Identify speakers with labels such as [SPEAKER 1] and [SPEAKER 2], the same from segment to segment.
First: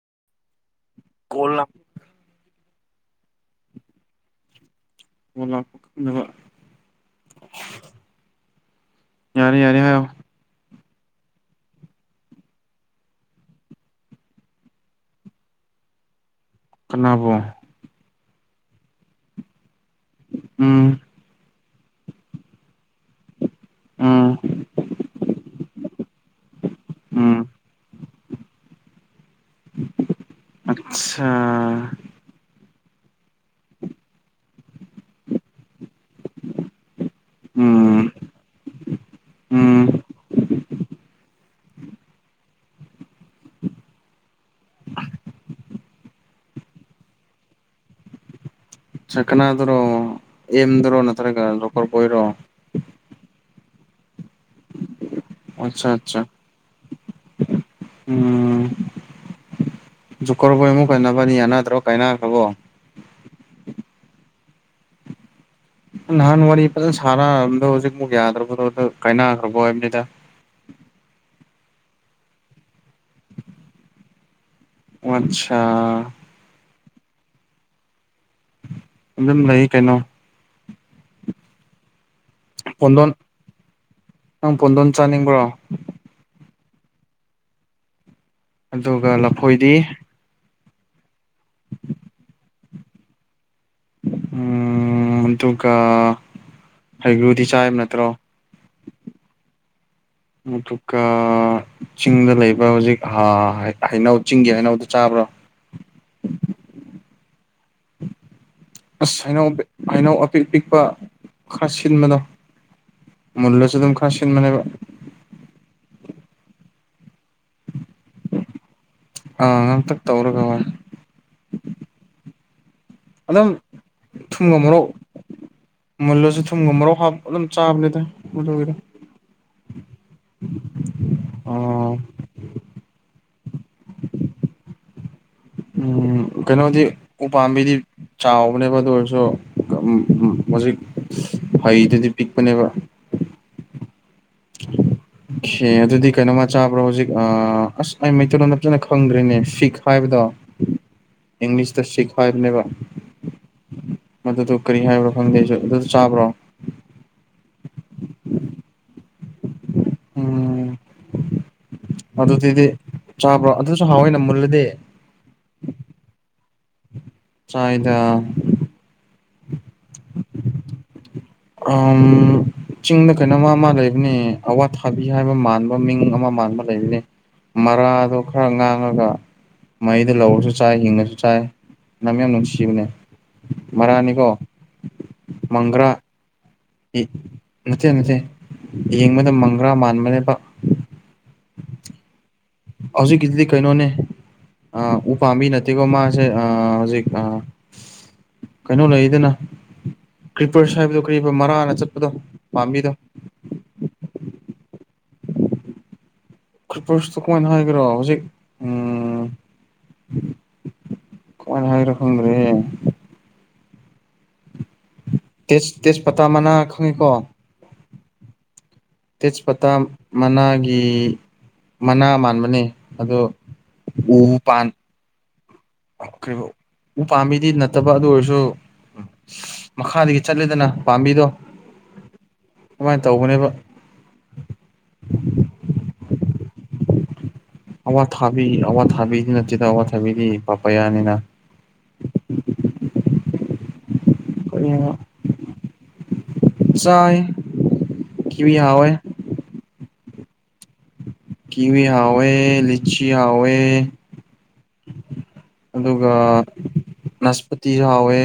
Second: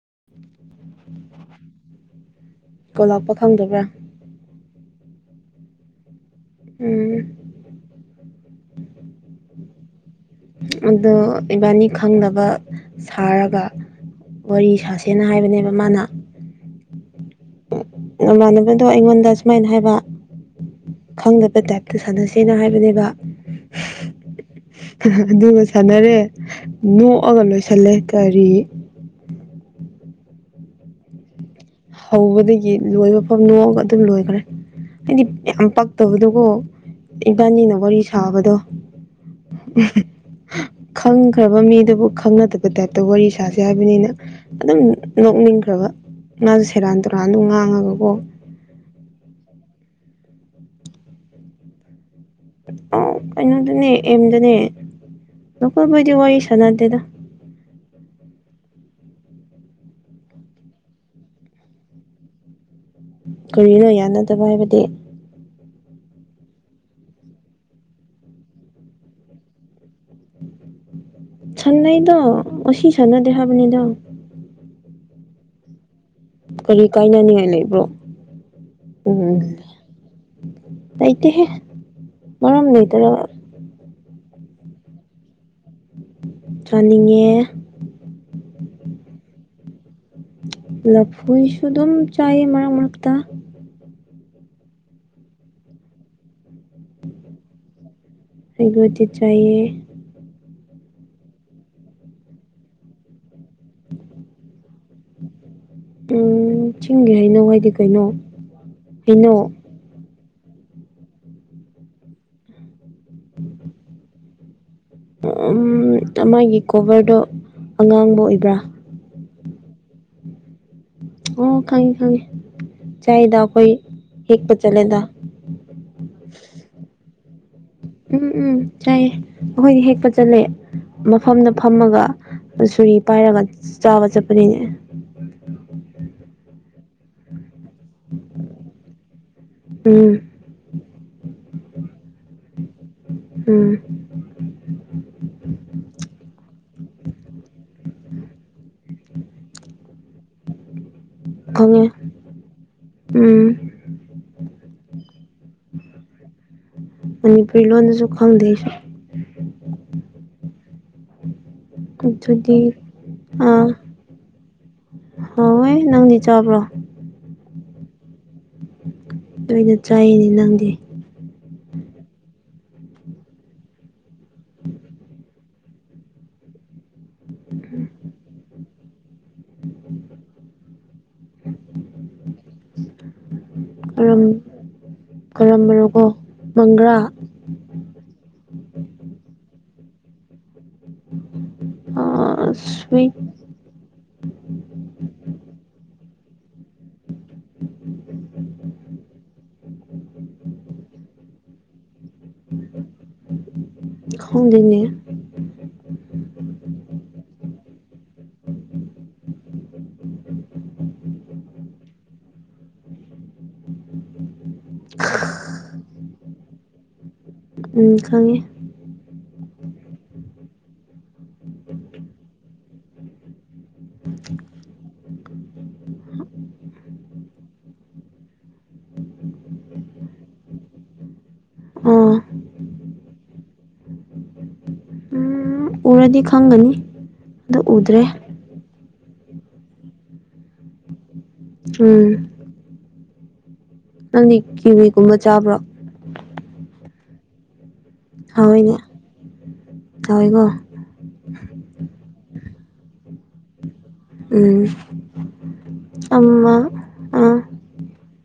[SPEAKER 1] [inaudible]
[SPEAKER 2] ꯀꯣꯜꯂꯝ
[SPEAKER 1] ꯀꯣꯜꯂꯥꯛꯄ ꯈꯪꯗꯕ꯭ꯔꯥ
[SPEAKER 2] ꯑꯣꯂꯞꯕ
[SPEAKER 1] ꯎꯝ
[SPEAKER 2] ꯌꯥꯔꯦ ꯌꯥꯔꯦ ꯍꯥꯏꯣ
[SPEAKER 1] ꯑꯗꯨ ꯏꯕꯥꯅꯤ ꯈꯪꯅꯕ ꯁꯥꯔꯒ ꯋꯥꯔꯤ ꯁꯥꯁꯦꯅ ꯍꯥꯏꯕꯅꯦꯕ ꯃꯥꯅ
[SPEAKER 2] ꯀꯅꯥꯕꯨ
[SPEAKER 1] ꯏꯃꯥꯟꯅꯕꯗꯣ ꯑꯩꯉꯣꯟꯗ ꯁꯨꯃꯥꯏꯅ ꯍꯥꯏꯕ
[SPEAKER 2] ꯎꯝ
[SPEAKER 1] ꯈꯪꯗꯕ ꯇꯥꯏꯞꯇ ꯁꯥꯟꯅꯁꯦꯅ ꯍꯥꯏꯕꯅꯦꯕ
[SPEAKER 2] ꯎꯝ
[SPEAKER 1] ꯑꯗꯨꯒ ꯁꯥꯟꯅꯔꯦ
[SPEAKER 2] ꯎꯝ
[SPEAKER 1] ꯅꯣꯛꯑꯒ ꯂꯣꯏꯁꯤꯜꯂꯦ ꯀꯔꯤ
[SPEAKER 2] ꯑꯆꯥ
[SPEAKER 1] ꯍꯧꯕꯗꯒꯤ ꯂꯣꯏꯕ ꯐꯐꯝ ꯅꯣꯛꯑꯒ ꯑꯗꯨꯝ ꯂꯣꯏꯈꯔꯦ ꯍꯥꯏꯗꯤ ꯌꯥꯝ ꯄ ꯇꯧꯕꯗꯨꯒꯣ ꯏꯝꯕꯥꯅꯤꯅ ꯋꯥꯔꯤ
[SPEAKER 2] ꯎꯝ
[SPEAKER 1] ꯁꯥꯕꯗꯣ
[SPEAKER 2] ꯎꯝ
[SPEAKER 1] ꯈꯪ ꯐꯈ꯭ꯔꯕ ꯃꯤꯗꯨꯕꯨ ꯈꯪꯅꯗꯕ ꯇꯥꯏꯞꯇ ꯋꯥꯔꯤ ꯁꯥꯁꯦ ꯍꯥꯏꯕꯅꯤꯅ ꯑꯗꯨꯝ ꯅꯣꯛꯅꯤꯡꯈ꯭ꯔꯕ ꯉꯥꯁꯨ ꯁꯦꯔꯥꯟ ꯇꯨꯔꯥꯟꯗ ꯉꯥꯡꯉꯒꯀꯣ
[SPEAKER 2] ꯆꯀꯅꯥꯗꯨꯔꯣ ꯑꯦꯝꯗꯔꯣ ꯅꯠꯇ꯭ꯔꯒ ꯂꯣꯔꯕꯣꯏꯔꯣ
[SPEAKER 1] ꯑ ꯀꯩꯅꯣꯗꯨꯅꯦ ꯑꯦꯝꯗꯨꯅꯦ
[SPEAKER 2] ꯑꯠꯆꯥ
[SPEAKER 1] ꯅꯀꯣꯏꯕꯨꯣꯏꯗꯤ
[SPEAKER 2] ꯑꯠꯆꯥ
[SPEAKER 1] ꯋꯥꯔꯤ ꯁꯥꯟꯅꯗꯦꯗ
[SPEAKER 2] ꯖꯨꯀꯕꯨ ꯑꯃꯨꯛ ꯀꯟꯅꯅꯕꯅꯤ ꯌꯥꯅꯗ꯭ꯔꯣ ꯀꯥꯏꯅꯈ꯭ꯔꯕꯣ
[SPEAKER 1] ꯀꯔꯤꯅꯣ ꯌꯥꯅꯗꯕ ꯍꯥꯏꯕꯗꯤ
[SPEAKER 2] ꯅꯍꯥꯟ ꯋꯥꯔꯤ ꯐꯖꯅ ꯁꯥꯟꯅꯝꯗꯣ ꯍꯧꯖꯤꯛꯐꯨꯛ ꯌꯥꯗ꯭ꯔꯕꯗꯣ ꯀꯥꯏꯅꯈ꯭ꯔꯕ ꯍꯥꯏꯕꯅꯤꯗ
[SPEAKER 1] ꯁ ꯅꯩꯗꯣ ꯑꯣꯁꯤ ꯁꯅ ꯗꯦꯥꯕꯗ
[SPEAKER 2] ꯑꯆꯥ
[SPEAKER 1] ꯀꯔꯤ ꯀꯥꯏꯅꯅꯤꯡꯉꯥꯏ ꯂꯩꯕ꯭ꯔꯣ
[SPEAKER 2] ꯃ ꯅ ꯀꯩꯅꯩꯅꯣ
[SPEAKER 1] ꯑꯥꯏꯇꯍꯦ ꯃꯔꯝ ꯂꯩꯗꯔ
[SPEAKER 2] ꯄꯣꯟꯗꯣꯟ ꯅꯪ ꯄꯣꯟꯗꯣꯟ ꯆꯥꯅꯤꯡꯕ꯭ꯔꯣ
[SPEAKER 1] ꯆꯥꯅꯤꯡꯉꯦ
[SPEAKER 2] ꯑꯗꯨꯒ ꯂꯐꯣꯏꯗꯤ
[SPEAKER 1] ꯂꯐꯨꯁꯨ ꯑꯗꯨꯝ ꯆꯥꯏ ꯃꯔꯛ ꯃꯔꯛꯇ
[SPEAKER 2] ꯎꯝ ꯑꯗꯨꯒꯒ ꯍꯩꯒ꯭ꯔꯨꯗꯤ ꯆꯥꯏꯕ ꯅꯠꯇ꯭ꯔꯣ
[SPEAKER 1] ꯍꯩꯒ꯭ꯔꯨꯗꯤ ꯆꯥꯏꯌꯦ
[SPEAKER 2] ꯑꯗꯨꯒ ꯆꯤꯡꯗ ꯂꯩꯕ ꯍꯧꯖꯤꯛ ꯍꯩꯅꯧ ꯆꯤꯡꯒꯤ ꯍꯩꯅꯧꯗ ꯆꯥꯕ꯭ꯔꯣ
[SPEAKER 1] ꯎꯝ ꯆꯤꯡꯒꯦ ꯍꯥꯏꯅꯉꯏꯗꯤ
[SPEAKER 2] ꯍꯩꯅꯧ ꯍꯅꯧ ꯑꯄꯤ ꯄꯤ ꯄ ꯈꯥꯁꯤꯟꯕꯗꯣ ꯃꯨꯜꯂꯁꯨ ꯑꯗꯨꯝ ꯈꯥꯁꯤꯟꯕꯅꯦꯕ
[SPEAKER 1] ꯎ ꯎꯝ ꯃꯥ ꯃꯥꯒꯤ ꯀꯣꯕꯤꯗ ꯑꯉꯥꯡꯕ ꯑꯣꯏꯕ꯭ꯔꯥ
[SPEAKER 2] ꯇꯧꯔꯒꯕ
[SPEAKER 1] ꯑꯣ ꯈꯪꯉꯦ ꯈꯪꯉꯦ ꯆꯗ
[SPEAKER 2] ꯑꯗꯨꯝ
[SPEAKER 1] ꯀꯣꯏ ꯍ
[SPEAKER 2] ꯊꯨꯝꯒ ꯃꯣꯔꯣꯛ
[SPEAKER 1] ꯆꯂꯗ
[SPEAKER 2] ꯃꯨꯜꯂꯁꯨ ꯊꯨꯝꯒ ꯃꯣꯔꯣꯛ ꯍꯥꯞ ꯑꯗꯨꯝ ꯆꯥꯕꯅꯤꯗ
[SPEAKER 1] ꯎꯝ ꯎꯝ
[SPEAKER 2] ꯃꯗꯨꯒꯤꯗꯣ
[SPEAKER 1] ꯆꯥꯏꯑ ꯑꯩꯈꯣꯏꯗꯤ ꯍꯦꯛꯄ ꯆꯠꯂꯦ ꯃꯐꯝꯗ
[SPEAKER 2] ꯑꯥ
[SPEAKER 1] ꯐꯝꯃꯒ ꯁꯣꯔꯤ ꯄꯥꯏꯔꯒ ꯆꯥꯕ ꯆꯠꯄꯅꯤꯅꯦ
[SPEAKER 2] ꯎꯝ ꯀꯩꯅꯣꯗꯤ ꯎꯄꯥꯝꯕꯤꯗꯤ ꯆꯥꯎꯕꯅꯦꯕ ꯑꯗꯨ ꯑꯣꯏꯔꯁꯨ ꯎ ꯎꯝ ꯍꯧꯖꯤꯛ ꯍꯩꯗꯨꯗꯤ ꯄꯤꯛꯄꯅꯦꯕ
[SPEAKER 1] ꯎꯝ
[SPEAKER 2] ꯁꯦ ꯑꯗꯨꯗꯤ ꯀꯩꯅꯣꯝꯃ ꯆꯥꯕ꯭ꯔꯣ ꯍꯧꯖꯤꯛ ꯑ ꯑꯁ ꯑꯩ ꯃꯩꯇꯩꯂꯣꯟꯣ ꯅꯞꯖꯅ ꯈꯪꯗ꯭ꯔꯤꯅꯦ ꯐꯤꯛ ꯍꯥꯏꯕꯗꯣ ꯏꯪꯂꯤꯁ
[SPEAKER 1] ꯈꯪꯉꯦ
[SPEAKER 2] ꯇ ꯁꯤꯤꯀꯋꯥꯅꯦꯕ
[SPEAKER 1] ꯎꯝ
[SPEAKER 2] ꯃꯗꯨꯗ ꯀꯔꯤ ꯍꯥꯏꯕ꯭ꯔꯣ ꯈꯪꯗꯦꯁꯨ ꯑꯗꯨꯁꯨ ꯆꯥꯕ꯭ꯔꯣ
[SPEAKER 1] ꯃꯅꯤꯄꯨꯔꯤ ꯂꯣꯟꯗꯁꯨ ꯈꯪꯗꯦ
[SPEAKER 2] ꯎꯝ
[SPEAKER 1] ꯑꯗꯨꯗꯤ
[SPEAKER 2] ꯆꯥꯕ꯭ꯔꯣ
[SPEAKER 1] ꯑꯥ
[SPEAKER 2] ꯑꯗꯨꯁꯨ ꯍꯥꯎꯋꯦꯅ ꯃꯨꯜꯂꯗꯤ
[SPEAKER 1] ꯍꯣꯏꯣꯏ ꯅꯪꯗꯤ ꯆꯥꯕ꯭ꯔꯣ
[SPEAKER 2] ꯆꯥꯏꯗ
[SPEAKER 1] ꯂꯣꯏꯅ ꯆꯥꯏꯅꯦ ꯅꯪꯗꯤ
[SPEAKER 2] ꯆꯤꯡꯗ ꯀꯩꯅꯣꯃ ꯃꯥ ꯂꯩꯕꯅꯦ ꯑꯋꯥꯊꯥꯕꯤ ꯍꯥꯏꯕ ꯃꯥꯜꯂ ꯃ ꯃꯤꯡ ꯑꯃ ꯃꯥꯟꯕ ꯂꯩꯔꯤꯅꯤ ꯃꯔꯥꯗꯣ ꯈꯔ ꯉꯥꯡꯉꯒ ꯃꯩꯗ ꯂꯧꯔꯁꯨ ꯆꯥꯏ ꯍꯤꯡꯉꯁꯨ ꯆꯥꯏ ꯅꯝ ꯌꯥꯝ ꯅꯨꯡꯁꯤꯕꯅꯦ
[SPEAKER 1] ꯀꯔꯝ
[SPEAKER 2] ꯃꯔꯥꯅꯤꯀꯣ ꯃꯪꯒ꯭ꯔꯥ
[SPEAKER 1] ꯀꯔꯝꯕꯅꯣꯀꯣ ꯃꯪꯒ꯭ꯔꯥ
[SPEAKER 2] ꯅꯠꯇꯦ ꯅꯠꯇꯦ ꯌꯦꯡꯕꯗ ꯃꯪꯒ꯭ꯔꯥ ꯃꯥꯟꯕꯅꯦꯕ
[SPEAKER 1] ꯑꯥ
[SPEAKER 2] ꯍꯧꯖꯤꯛꯀꯤꯗꯨꯗꯤ ꯀꯩꯅꯣꯅꯦ ꯎ ꯄꯥꯝꯕꯤ ꯅꯠꯇꯦꯀꯣ ꯃꯥ ꯁꯦ ꯍꯧꯖꯤꯛ ꯀꯩꯅꯣ ꯂꯩꯗꯅ ꯀ꯭ꯔꯤꯄꯔꯁ ꯍꯥꯏꯕꯗꯣ ꯀꯔꯤ ꯃꯔꯥꯅ ꯆꯠꯄꯗꯣ ꯄꯥꯝꯕꯤꯗꯣ
[SPEAKER 1] ꯍꯣꯡ ꯂꯩꯣꯏꯅꯦ
[SPEAKER 2] ꯀ꯭ꯔꯤꯄꯔꯁꯇ ꯀꯃꯥꯏꯅ ꯍꯥꯏꯈ꯭ꯔꯣ ꯍꯧꯖꯤꯛ ꯎꯝ ꯀ ꯍꯥꯏꯔꯨꯝ ꯔꯦ ꯇꯦꯁ ꯇꯦꯖꯄꯇꯥ ꯃꯅꯥ ꯈꯪꯉꯤꯀꯣ
[SPEAKER 1] ꯎꯝ ꯈꯪꯉꯦ
[SPEAKER 2] ꯇꯦꯖꯄꯇꯥ ꯃꯅꯥꯒꯤ ꯃꯅꯥ ꯃꯥꯟꯕꯅꯤ ꯑꯣ ꯎ ꯄꯥꯟ ꯑꯣꯈꯔꯤꯕ ꯎ ꯄꯥꯝꯕꯤꯗꯤ ꯅꯠꯇꯕ ꯑꯗꯨ ꯑꯣꯏꯔꯁꯨ ꯃꯈꯥꯗꯒꯤ ꯆꯠꯂꯦꯗꯅ ꯄꯥꯝꯕꯤꯗꯣ
[SPEAKER 1] ꯑꯥ
[SPEAKER 2] ꯀꯃꯥꯏꯅ ꯇꯧꯧꯕꯅꯦꯕ
[SPEAKER 1] ꯎꯝ ꯎꯔꯗꯤ ꯈꯪꯒꯅꯤ ꯑꯗꯨ ꯎꯗ꯭ꯔꯦ
[SPEAKER 2] ꯑꯋꯥ ꯊꯥꯕꯤ ꯑꯋꯥ ꯊꯥꯕꯤꯗꯤ ꯅꯠꯇꯦꯗ ꯑꯋꯥ ꯊꯥꯕꯤꯗꯤ ꯄꯥꯄ ꯌꯥꯅꯤꯅ
[SPEAKER 1] ꯎꯝ ꯅꯪꯗꯤ
[SPEAKER 2] ꯀꯔꯤꯅꯣ
[SPEAKER 1] ꯀꯤꯕꯤꯒꯨꯝꯕ ꯆꯥꯕ꯭ꯔꯣ
[SPEAKER 2] ꯆꯥꯏ ꯀꯤ ꯍꯥꯏꯋꯦ
[SPEAKER 1] ꯀꯥꯏꯒꯣ
[SPEAKER 2] ꯀꯤꯋ ꯍꯥꯏꯋ ꯂꯤꯆꯤ ꯍꯋꯦ
[SPEAKER 1] ꯎꯝ
[SPEAKER 2] ꯑꯗꯨꯒ
[SPEAKER 1] ꯑꯃ
[SPEAKER 2] ꯅꯁꯄꯇꯤꯁꯨ ꯍꯥꯎꯋꯦ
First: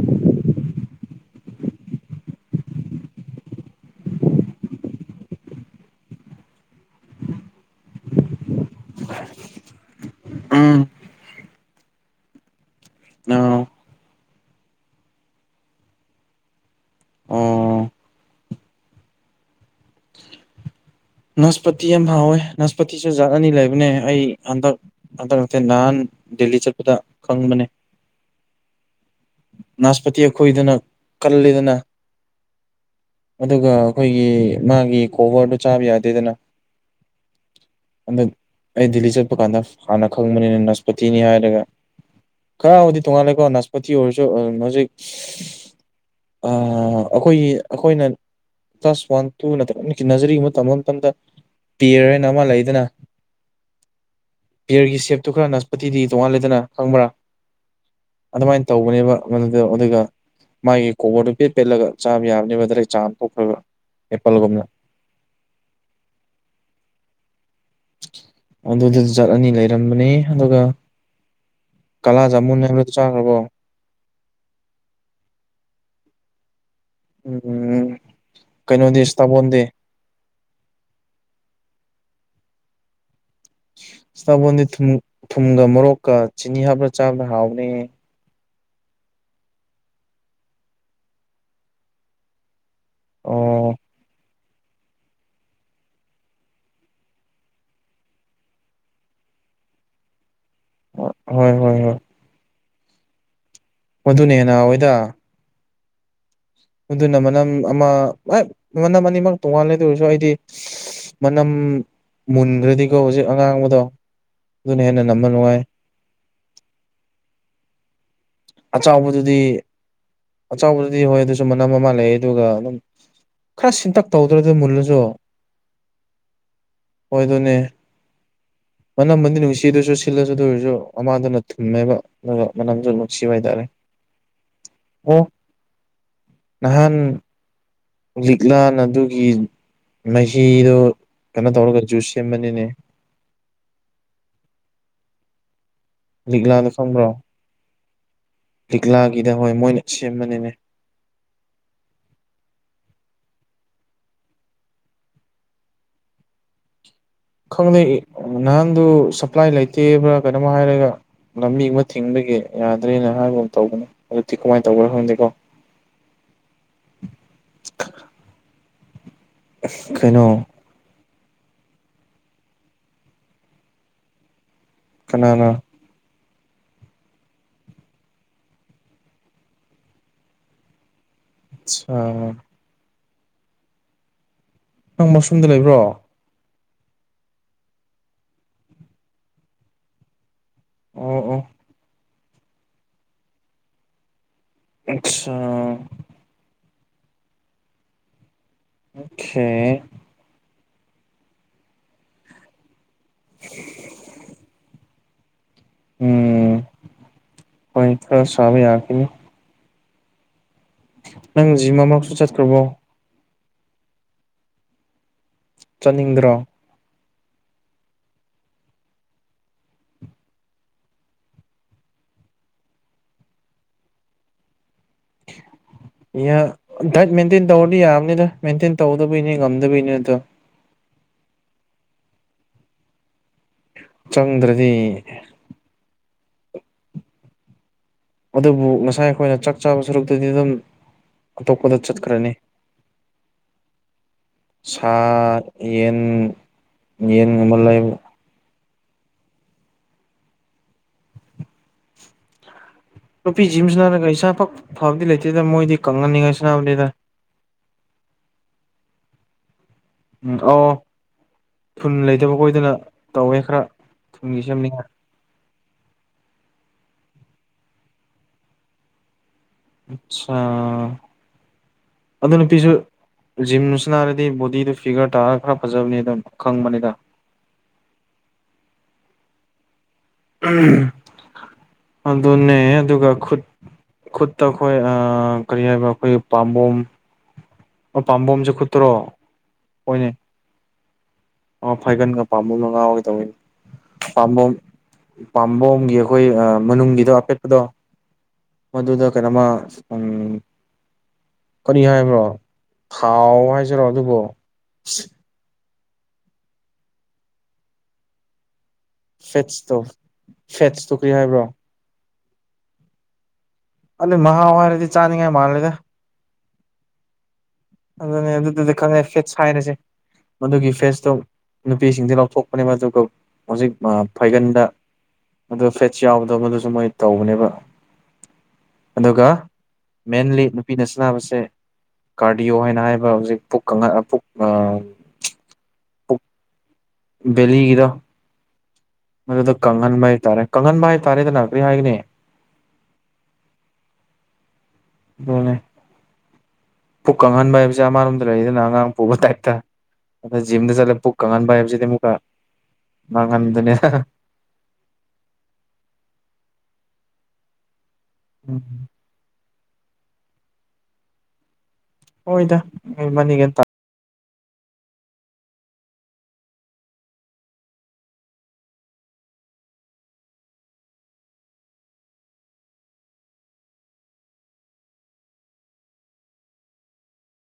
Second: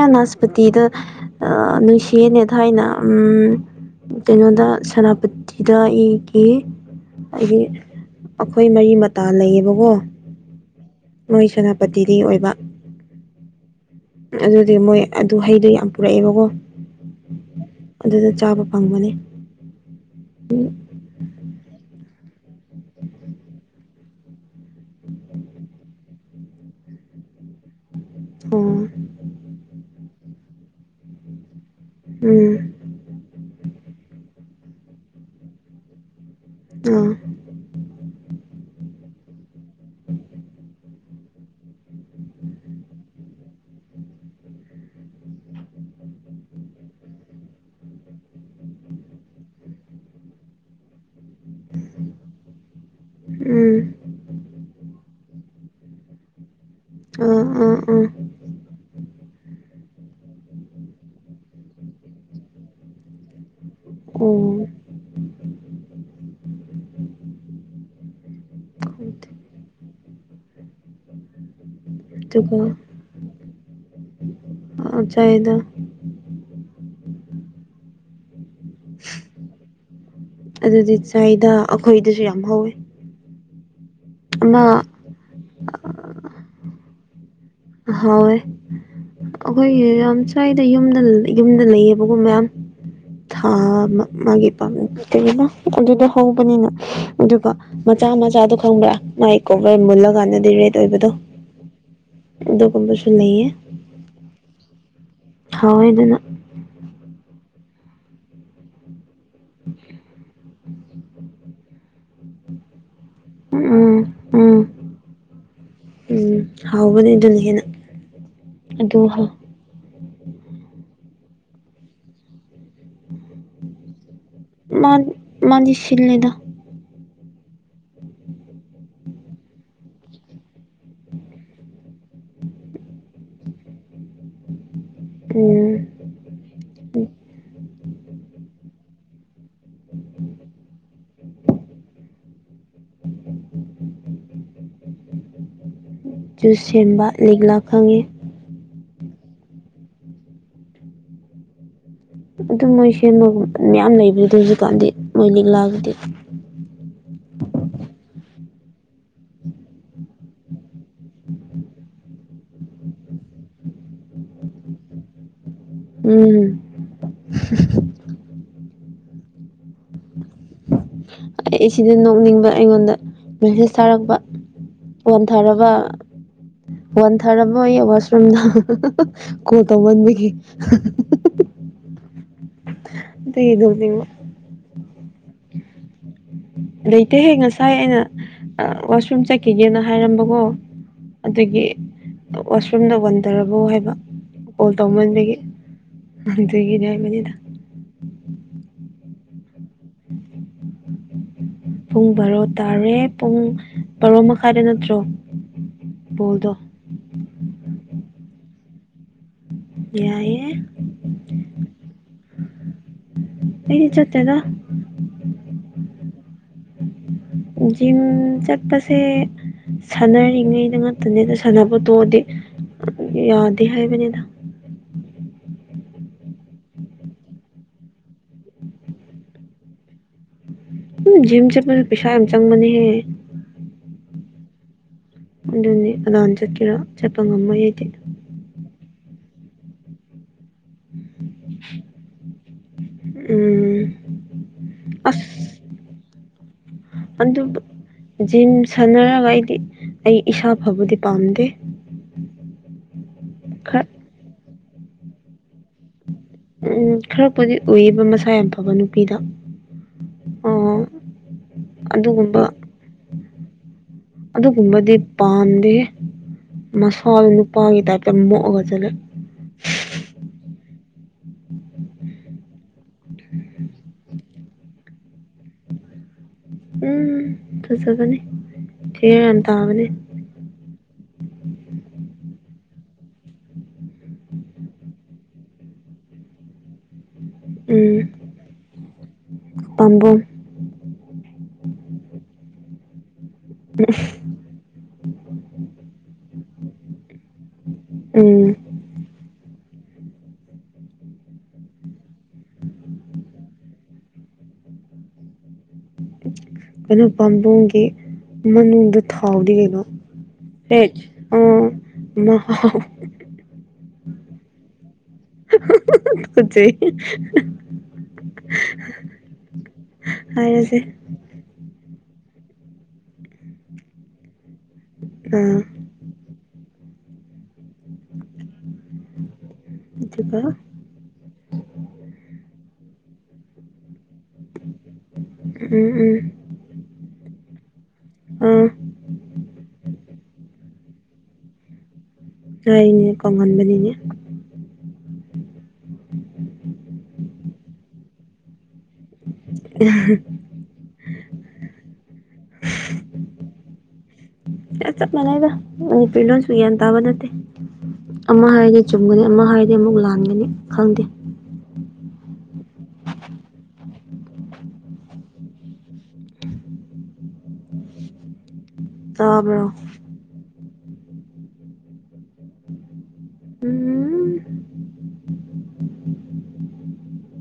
[SPEAKER 1] ꯑ ꯅꯥꯁꯄꯇꯤꯗ ꯅꯨꯡꯁꯦꯅꯦ ꯊꯥꯏꯅ ꯎꯝ ꯀꯩꯅꯣꯗ ꯁꯦꯅꯥꯄꯇꯤꯗ ꯑꯩꯒꯤ ꯍꯥꯏꯗꯤ ꯑꯩꯈꯣꯏ ꯃꯔꯤ ꯃꯇꯥ ꯂꯩꯌꯦꯕꯀꯣ
[SPEAKER 2] ꯎꯝ
[SPEAKER 1] ꯅꯣꯏ ꯁꯦꯅꯥꯄꯇꯤꯒꯤ ꯑꯣꯏꯕ
[SPEAKER 2] ꯑ
[SPEAKER 1] ꯑꯗꯨꯗꯤ ꯃꯣꯏ ꯑꯗꯨ ꯍꯩꯗꯣ ꯌꯥꯝ ꯄꯨꯔꯛꯑꯦꯕꯀꯣ
[SPEAKER 2] ꯑꯣ
[SPEAKER 1] ꯑꯗꯨꯗ ꯆꯥꯕ ꯐꯪꯕꯅꯦ
[SPEAKER 2] ꯁꯄꯇ ꯑꯦꯝ ꯍꯥꯥꯎ ꯑꯣꯏꯣꯏ ꯅꯁꯄꯇꯤꯁꯨ ꯖꯥꯠ ꯑꯅꯤ ꯂꯩꯕꯅꯦ ꯑꯩ ꯍꯟꯗꯛ ꯍꯟꯗꯛ ꯍ ꯅꯍꯥꯟ ꯗꯦꯜꯂꯤ ꯆꯠꯄꯗꯪ ꯃ
[SPEAKER 1] ꯑꯣ
[SPEAKER 2] ꯑꯩꯣꯏꯗꯅ ꯀꯜꯂꯤꯗꯅ
[SPEAKER 1] ꯎꯝ
[SPEAKER 2] ꯑꯗꯨꯒ ꯑꯩꯈꯣꯏꯒꯤ ꯃꯥꯒꯤ ꯀꯣꯕꯔꯗꯣ ꯆꯥꯕ ꯌꯥꯗꯦꯗꯅ
[SPEAKER 1] ꯑꯥ
[SPEAKER 2] ꯑꯗ ꯑꯩ ꯦꯜꯂꯤ ꯆꯠ ꯆꯠꯄ ꯀꯥꯟꯗ ꯍꯥꯟꯅ ꯈꯪꯕꯅꯤꯅ ꯅꯁꯄꯇꯤꯅꯤ ꯍꯥꯏꯔꯒ ꯈꯔꯕꯨꯗꯤ ꯊꯣꯡꯉꯥꯜꯂꯦꯀꯣ ꯅꯅꯥꯁꯄꯇꯤ ꯑꯣꯏꯔꯁꯨ ꯑꯗꯨ ꯍꯧꯖꯤꯛ ꯑꯩꯈꯣꯏꯒꯤ ꯑꯩꯈꯣꯏꯅ ꯀ꯭ꯂꯥꯁ ꯋꯥꯟ ꯇꯨ ꯅꯠꯇ꯭ꯔ ꯀꯤꯅꯖꯔꯤ ꯃꯇꯝ ꯑꯃ ꯃꯇꯝꯗ ꯄꯦꯔꯅ ꯑꯃ ꯂꯩꯗꯅ
[SPEAKER 1] ꯎꯝ
[SPEAKER 2] ꯇꯨ ꯈꯔ ꯅꯁꯄꯇꯤꯗꯤ ꯇꯣꯉꯥꯟ ꯂꯩꯗꯅ ꯈꯪꯕ꯭ꯔꯥ
[SPEAKER 1] ꯑꯥ ꯑꯥ ꯑꯥ
[SPEAKER 2] ꯑꯗꯨꯃꯥꯏꯅ ꯇꯧꯕꯅꯦꯕ ꯗ ꯑꯗꯨꯒ ꯃꯥꯒꯤ ꯀꯣꯕꯔꯗꯨꯣ ꯄꯦꯠ ꯄꯦꯠꯂꯒ ꯆꯥꯕ ꯌꯥꯕꯅꯦꯕ ꯑꯗ꯭ꯔꯩ ꯆꯥ ꯑꯃ ꯊꯣꯛꯈ꯭ꯔꯣꯏꯕ ꯑꯦꯄꯥꯜꯒꯝꯅ
[SPEAKER 1] ꯑꯣ
[SPEAKER 2] ꯑꯗꯨꯗꯨ ꯖꯥꯠ ꯑꯅꯤ ꯂꯩꯔꯝꯕꯅꯦ ꯑꯗꯨꯒ ꯀꯂꯥꯥꯁꯦ
[SPEAKER 1] ꯑꯗꯨꯒ
[SPEAKER 2] ꯃꯨꯟꯅ ꯍꯥꯏꯕꯂꯗ ꯆꯥꯈ꯭ꯔꯕꯣ
[SPEAKER 1] ꯆꯥꯗ
[SPEAKER 2] ꯎꯝ ꯀꯩꯅꯣꯗꯤꯁ ꯇꯥꯕꯣꯟꯗꯦ
[SPEAKER 1] ꯑꯗꯨꯗꯤ ꯁꯋꯥꯗ ꯑꯩꯈꯣꯏꯗꯁꯨ ꯌꯥꯝ ꯍꯧꯋꯦ
[SPEAKER 2] ꯁꯕꯣꯟꯗꯤ
[SPEAKER 1] ꯑꯃ
[SPEAKER 2] ꯊ ꯊꯨꯝꯒ ꯃꯣꯔꯣꯛꯀ ꯆꯤꯅꯤ ꯍꯥꯞꯄ꯭ꯔꯥ ꯆꯥꯕ꯭ꯔ ꯍꯥꯎꯕꯅꯤ
[SPEAKER 1] ꯍꯣꯏ ꯑꯩꯈꯣꯏꯒꯤ ꯌꯥꯝ ꯁ꯭ꯋꯥꯏꯗ ꯌꯨꯝꯗ ꯌꯨꯝꯗ ꯂꯩꯌꯦꯕꯒꯨꯝ ꯃꯌꯥꯝ ꯊꯥ
[SPEAKER 2] ꯑꯣ
[SPEAKER 1] ꯃꯥꯒꯤ ꯝ ꯀꯩꯒꯤꯅꯣ ꯑꯗꯨꯗ ꯍꯧꯕꯅꯤꯅ ꯑꯗꯨꯒ ꯃꯆꯥ ꯃꯆꯥꯗꯣ ꯈꯪꯕ꯭ꯔꯥ ꯃꯥꯏꯀꯣ ꯑꯩꯣꯏ ꯃꯨꯜꯂꯀꯥꯟꯗꯗꯤ ꯔꯦꯠ ꯑꯣꯏꯕꯗꯣ
[SPEAKER 2] ꯍꯣꯏ ꯍꯣꯏ
[SPEAKER 1] ꯑꯗꯨꯒꯨꯝꯕꯁꯨ ꯂꯩꯌꯦ
[SPEAKER 2] ꯃꯗꯨꯅꯦ ꯅꯋꯥꯏꯗ
[SPEAKER 1] ꯊꯑꯣꯏꯗꯨꯅ
[SPEAKER 2] ꯑꯗꯨꯅ ꯃꯅꯝ ꯑꯃ ꯃꯅꯝ ꯑꯅꯤꯃꯛ ꯇꯣꯉꯥꯟꯂꯗ ꯑꯣꯏꯔꯁꯨ ꯑꯩꯗꯤ ꯃꯅꯝ ꯃꯟꯗꯤ ꯑꯗꯨꯒ ꯍꯧꯖꯤꯛ ꯑꯉꯥꯡꯕꯗꯣ
[SPEAKER 1] ꯎꯝ ꯎꯝ
[SPEAKER 2] ꯑꯗꯨꯅ ꯍꯦꯟꯅ ꯅꯝꯕ ꯅꯨꯡꯉꯥꯏ
[SPEAKER 1] ꯎꯝ ꯍꯥꯎꯕꯅꯦ ꯑꯗꯨꯅ ꯍꯦꯟꯅ ꯑꯗꯨ
[SPEAKER 2] ꯑꯆꯕꯗꯨꯗꯤ ꯑꯆꯥꯎꯕꯗꯨ ꯑꯗꯨ ꯍꯣꯏ ꯑꯗꯨꯁꯨ ꯃꯅꯝ ꯑꯃ ꯂꯩ ꯑꯗꯨꯒ ꯑꯗꯨꯝ ꯈꯔ ꯁꯤꯟꯇꯛ ꯇꯧꯗ꯭ꯔꯗꯤ
[SPEAKER 1] ꯃꯥ
[SPEAKER 2] ꯃꯨꯜꯂꯨꯁꯨ
[SPEAKER 1] ꯃꯥꯗꯤ ꯁꯤꯜꯂꯦꯗ
[SPEAKER 2] ꯑꯣꯏ ꯑꯗꯨꯣꯏꯅꯦ ꯃꯅꯝꯃꯗꯤ ꯅꯨꯡꯁꯤꯗꯣꯏꯔꯁꯨ ꯁꯤꯜꯂꯁꯨ ꯑꯗꯨ ꯑꯣꯏꯔꯁꯨ ꯑꯃꯥꯡꯗꯨꯅ ꯊꯨꯝꯃꯦꯕ ꯑꯗꯨꯒ ꯃꯅꯝꯁꯨ ꯁꯤꯋꯥꯥꯏ ꯇꯔꯦ ꯑꯣ
[SPEAKER 1] ꯎꯝ
[SPEAKER 2] ꯅꯍꯥꯟ ꯂꯤꯛꯂꯥꯟ ꯑꯗꯨꯒꯤ ꯃꯍꯤꯗꯨ ꯀꯩꯅꯣ ꯇꯧꯔꯒ ꯖꯨꯁ ꯁꯦꯝꯕꯅꯤꯅꯦ
[SPEAKER 1] ꯎ ꯖꯨꯁ
[SPEAKER 2] ꯂꯤꯛꯂꯥꯗꯣ
[SPEAKER 1] ꯁꯦꯝꯕ
[SPEAKER 2] ꯈꯪꯕ꯭ꯔꯣ
[SPEAKER 1] ꯂꯤꯛꯂꯥ ꯈꯪꯉꯦ
[SPEAKER 2] ꯂꯤꯛꯂꯥꯒꯤꯗ ꯍꯣꯏ ꯃꯣꯏꯅ ꯁꯦꯝꯕꯅꯤꯅꯦ
[SPEAKER 1] ꯑꯗꯨꯝ ꯃꯣꯏ ꯁꯦꯝꯕꯒꯨꯝꯕ ꯃꯌꯥꯝ ꯂꯩꯕꯅꯤ ꯑꯗꯨ ꯍꯧꯖꯤꯛꯀꯥꯟꯗꯤ ꯃꯣꯏ ꯂꯤꯛꯂꯥꯑꯒꯗꯤ
[SPEAKER 2] ꯈꯪꯗꯦ ꯅꯍꯥꯟꯗꯨ ꯁꯄ꯭ꯂꯥꯏ ꯂꯩꯇꯦꯕ꯭ꯔꯥ ꯀꯩꯅꯣ ꯍꯥꯏꯔꯒ ꯂꯝꯕꯤ ꯑꯃ ꯊꯤꯡꯕꯒꯤ ꯌꯥꯗ꯭ꯔꯦꯅ ꯍꯥꯏꯕ ꯑꯃ ꯇꯧꯕꯅꯦ ꯑꯗꯨꯗꯤ ꯀꯃꯥꯏꯅ ꯇꯧꯕ꯭ꯔꯥ ꯈꯪꯗꯦꯀꯣ
[SPEAKER 1] ꯎꯝ
[SPEAKER 2] ꯀꯩꯅꯣ
[SPEAKER 1] ꯑꯩ ꯁꯤꯗ ꯅꯣꯛꯅꯤꯡꯕ ꯑꯩꯉꯣꯟꯗ ꯃꯦꯁꯦꯖ ꯊꯥꯔꯛꯄ
[SPEAKER 2] ꯀꯅꯥꯅ
[SPEAKER 1] ꯋꯥꯟꯊꯥꯔꯕ ꯋꯥꯣꯟ ꯊꯥꯔꯝꯃꯣꯏꯌꯦ ꯋꯥꯁꯔꯨꯝꯗ ꯀꯣꯜ ꯇꯧꯃꯟꯕꯒꯤ
[SPEAKER 2] ꯑꯆꯥ
[SPEAKER 1] ꯑꯗ ꯏꯅꯤ
[SPEAKER 2] ꯅꯪ ꯃꯁꯔꯨꯝꯗ ꯂꯩꯕ꯭ꯔꯣ
[SPEAKER 1] ꯂꯩꯇꯦꯍꯦ ꯉꯁꯥꯏ ꯑꯩꯅ ꯋꯥꯁꯔꯨꯝ ꯆꯠꯈꯤꯒꯦꯅ ꯍꯥꯏꯔꯝꯕꯀꯣ
[SPEAKER 2] ꯑꯣ ꯑꯣ
[SPEAKER 1] ꯑꯗꯨꯒꯤ ꯋꯥꯁꯔꯨꯝꯗ ꯋꯥꯟꯊꯔꯕꯣ ꯍꯥꯏꯕ ꯑꯣꯜ ꯇꯧꯃꯟꯕꯒꯤꯦ
[SPEAKER 2] ꯑꯆꯥ
[SPEAKER 1] ꯑꯗꯨꯒꯤꯅꯦ ꯍꯥꯏꯕꯅꯤꯗ
[SPEAKER 2] ꯁꯦ
[SPEAKER 1] ꯄꯨꯡ ꯕꯥꯔꯣ ꯇꯥꯔꯦ ꯄꯨꯡ ꯕꯥꯔꯣ ꯃꯈꯥꯏꯗ ꯅꯠꯇ꯭ꯔꯣ ꯕꯣꯜꯗꯣ
[SPEAKER 2] ꯎꯝ ꯑꯩ ꯊꯔꯕ ꯌꯥꯈꯅꯤ
[SPEAKER 1] ꯌꯥꯏꯑꯦ
[SPEAKER 2] ꯅꯪ ꯖꯤꯃꯥ ꯃꯔꯛꯁ ꯆꯠꯈ꯭ꯔꯕꯣ
[SPEAKER 1] ꯑꯩ ꯆꯠꯇꯦꯗ
[SPEAKER 2] ꯆꯠꯅꯤꯡꯗ꯭ꯔꯣ
[SPEAKER 1] ꯖꯤꯝ ꯆꯠꯄꯁꯦ ꯁꯥꯟꯅꯔꯤꯉꯩꯗ ꯉꯥꯛꯇꯅꯦꯗ ꯁꯥꯟꯅꯕꯣ ꯇꯣꯗꯤ ꯌꯥꯗ ꯍꯥꯏꯌꯦ ꯃꯅꯦꯗ
[SPEAKER 2] ꯌꯥ ꯗꯥꯏꯠ ꯃꯦꯟꯇꯦꯟ ꯇꯧꯔꯗꯤ ꯌꯥꯕꯅꯤꯗ ꯃꯦꯟꯇꯦꯟ ꯇꯧꯗꯕꯩꯅꯤ ꯉꯝꯗꯕꯩꯅꯤ ꯑꯗꯣ
[SPEAKER 1] ꯎ ꯖꯤꯝ ꯆꯦ ꯄꯨ ꯄꯩꯁꯥ ꯌꯥꯝ ꯆꯪꯕꯅꯤꯦ
[SPEAKER 2] ꯑꯗꯨꯗ꯭ꯔꯗꯤ
[SPEAKER 1] ꯀꯅꯥꯅ ꯆꯠꯀꯦꯔꯥ ꯆꯠꯄ ꯉꯝꯃꯣꯏ ꯑꯩꯗꯤ
[SPEAKER 2] ꯑꯗꯨꯕꯨ ꯉꯁꯥꯏ ꯑꯩꯈꯣꯏꯅ ꯆꯥꯛ ꯆꯥꯕ ꯁꯔꯨꯛꯇꯨꯗꯤ ꯑꯗꯨꯝ ꯑꯇꯣꯞꯄꯗ ꯆꯠꯈ꯭ꯔꯅꯤ
[SPEAKER 1] ꯎꯝ
[SPEAKER 2] ꯁꯥ
[SPEAKER 1] ꯑꯁ
[SPEAKER 2] ꯌꯦꯟ ꯌꯦꯟ
[SPEAKER 1] ꯑꯗꯨ
[SPEAKER 2] ꯑꯃꯨꯝ ꯂꯩ
[SPEAKER 1] ꯖꯤꯝ ꯁꯥꯟꯅꯔꯒ ꯑꯩꯗꯤ ꯑꯩ ꯏꯁꯥ ꯐꯕꯗꯤ ꯄꯥꯝꯗꯦ
[SPEAKER 2] ꯅꯨꯄꯤ
[SPEAKER 1] ꯈꯔ
[SPEAKER 2] ꯖꯤꯝꯁꯅꯔꯒ ꯏꯁꯥ ꯐꯛ ꯐꯕꯗꯤ ꯂꯩꯇꯦꯗꯅ ꯃꯣꯏꯗꯤ ꯀꯪꯍꯟꯅꯤꯡꯉꯥꯏ
[SPEAKER 1] ꯎꯝ
[SPEAKER 2] ꯁꯥꯟꯅꯕꯅꯤꯗ
[SPEAKER 1] ꯈꯔꯄꯗꯤ ꯎꯌꯦꯕ ꯃꯁꯥ ꯌꯥꯝ ꯐꯕ ꯅꯨꯄꯤꯗ
[SPEAKER 2] ꯝ ꯑꯣ ꯊꯨꯟ ꯂꯩꯇꯕ
[SPEAKER 1] ꯑꯗꯨꯒꯨꯝꯕ
[SPEAKER 2] ꯀꯣꯏꯗꯅ ꯇꯧꯋꯦ ꯈꯔ ꯊꯨꯟꯒꯤ ꯁꯦꯝꯅꯤꯡꯉꯥꯏ
[SPEAKER 1] ꯃꯁꯥꯜ ꯅꯨꯄꯥꯒꯤ ꯇ ꯃꯛꯑꯒ ꯆꯂꯦ
[SPEAKER 2] ꯑꯆꯥ ꯑꯗꯨ ꯅꯨꯄꯤꯁꯨ ꯖꯤꯝꯗꯨꯁꯨ ꯅꯥꯔꯗꯤ ꯕꯣꯗꯤꯗꯨ ꯐꯤꯒꯔ ꯇꯥꯔꯒ ꯈꯔ ꯐꯖꯕꯅꯤ ꯑꯗꯨ
[SPEAKER 1] ꯎꯝ ꯇꯁꯨꯕꯅꯤ ꯊ ꯇꯕꯅꯤ
[SPEAKER 2] ꯑꯗꯨꯅꯦ ꯑꯗꯨꯒ ꯈꯨꯠ ꯈꯨꯠꯇ ꯑꯩꯈꯣꯏ ꯀꯔꯤ ꯍꯥꯏꯕ ꯑꯩꯈꯣꯏꯒꯤ ꯄꯥꯝꯕꯣꯝ
[SPEAKER 1] ꯎꯝ
[SPEAKER 2] ꯑꯣ ꯄꯥꯝꯕꯣꯝꯁꯨ ꯈꯨꯠꯇ꯭ꯔꯣ ꯑꯣꯏꯅꯦ
[SPEAKER 1] ꯄꯥꯝꯕꯣꯝ
[SPEAKER 2] ꯉꯥꯎꯒꯦ ꯇꯧꯋꯤꯅꯦ ꯄꯥꯝꯕꯣꯝ ꯄꯥꯝꯕꯣꯝꯒꯤ ꯑꯩꯈꯣꯏ ꯃꯅꯨꯡꯒꯤꯗꯣ ꯑꯄꯦꯠꯄꯗꯣ
[SPEAKER 1] ꯎꯝ
[SPEAKER 2] ꯃꯗꯨꯗ ꯀꯩꯅꯣꯃ ꯀꯔꯤ ꯍꯥꯏꯕ꯭ꯔꯣ ꯊꯥꯎ ꯍꯥꯏꯖꯔꯣ ꯑꯗꯨꯕꯨꯣ
[SPEAKER 1] ꯀꯩꯅꯣ ꯄꯥꯝꯕꯣꯡꯦ ꯃꯅꯨ ꯑꯗꯨ ꯊꯥꯎꯗꯤ
[SPEAKER 2] ꯐꯦꯠꯁꯇꯣ
[SPEAKER 1] ꯀꯩꯅꯣ ꯍꯦ
[SPEAKER 2] ꯐꯦꯠꯁꯇꯣ ꯀꯔꯤ
[SPEAKER 1] ꯑ
[SPEAKER 2] ꯍꯥꯏꯕ꯭ꯔꯣ ꯆꯥꯅꯤꯡꯉ ꯃꯥꯥꯡꯂꯒ
[SPEAKER 1] ꯍꯧ ꯆꯩꯦ
[SPEAKER 2] ꯑꯗꯨꯅꯦ ꯑꯗꯨꯗꯨꯗꯤ ꯈꯪꯉꯦ ꯐꯦꯠꯁ ꯍꯥꯏꯔꯁꯦ ꯃꯗꯨꯒꯤ
[SPEAKER 1] ꯍꯥꯏꯔꯁꯦ
[SPEAKER 2] ꯐꯦꯁꯇꯣ ꯅꯨ ꯐꯤꯁꯤꯡꯁꯦ ꯂꯧꯊꯣꯛꯄꯅꯦꯕ ꯑꯗꯨꯒ ꯍꯧꯖꯤꯛ ꯐꯩꯒꯟꯗ
[SPEAKER 1] ꯑꯥ
[SPEAKER 2] ꯃ ꯐ꯭ꯂꯦꯠꯁ ꯌꯥꯎꯕꯗꯣꯗꯨ ꯁꯨꯃꯥꯏꯅ ꯇꯧꯕꯅꯦꯕ ꯑꯗꯨꯒ
[SPEAKER 1] ꯑꯗꯨꯒ
[SPEAKER 2] ꯃꯦꯟꯂꯤ ꯅꯨꯄꯤꯅ ꯁꯕꯁꯦ ꯀꯥꯔ ꯍꯥꯏꯕ ꯍꯧꯖꯤꯛ ꯄꯨꯛ ꯄꯨꯛ
[SPEAKER 1] ꯎꯝ ꯎꯝ
[SPEAKER 2] ꯕꯂꯤꯒꯤꯗ
[SPEAKER 1] ꯑꯥ
[SPEAKER 2] ꯃꯗꯨꯗ ꯀꯪꯍꯟꯕ ꯍꯥꯏꯇꯥꯔꯦ ꯀꯪꯍꯟꯕ ꯍꯥꯏꯇꯥꯔꯦꯗꯅ ꯀꯔꯤ ꯍꯥꯏꯒꯅꯤ
[SPEAKER 1] ꯑ ꯏꯅꯦ ꯀꯣꯡꯍꯟꯕꯅꯤꯅꯦ
[SPEAKER 2] ꯑꯗꯨꯅꯦ ꯄꯨꯛ ꯀꯪꯍꯟꯕ ꯍꯥꯏꯕꯁꯦ ꯑꯃꯔꯣꯝꯗ ꯂꯩꯗꯅ ꯑꯉꯥꯡ ꯄꯨꯕ ꯇꯥꯏꯞꯇ ꯑ ꯖꯤꯝꯗ ꯆꯠꯂꯦ ꯄꯨꯛ ꯀꯪꯉꯥꯟꯕ ꯍꯥꯏꯕꯁꯤꯗꯤꯃꯨꯀ ꯃꯥꯡꯍꯟꯗꯅꯦ ꯍꯥ ꯍꯥ
[SPEAKER 1] ꯇꯜꯂꯦꯗ ꯃꯅꯤꯄꯨꯔꯤ ꯂꯣꯟꯁꯨ ꯒ꯭ꯌꯥꯟ ꯇꯥꯕ ꯅꯠꯇꯦ ꯑꯃ ꯍꯥꯏꯔꯗꯤ ꯆꯨꯝꯒꯅꯤ ꯑꯃ ꯍꯥꯏꯗꯤ ꯃꯨꯛ ꯂꯥꯟꯒꯅꯤ ꯈꯪꯗꯦ
[SPEAKER 2] ꯍꯣꯏꯗ ꯃꯅꯤ [unintelligible]
[SPEAKER 1] ꯇꯕ꯭ꯔꯣ ꯎꯝ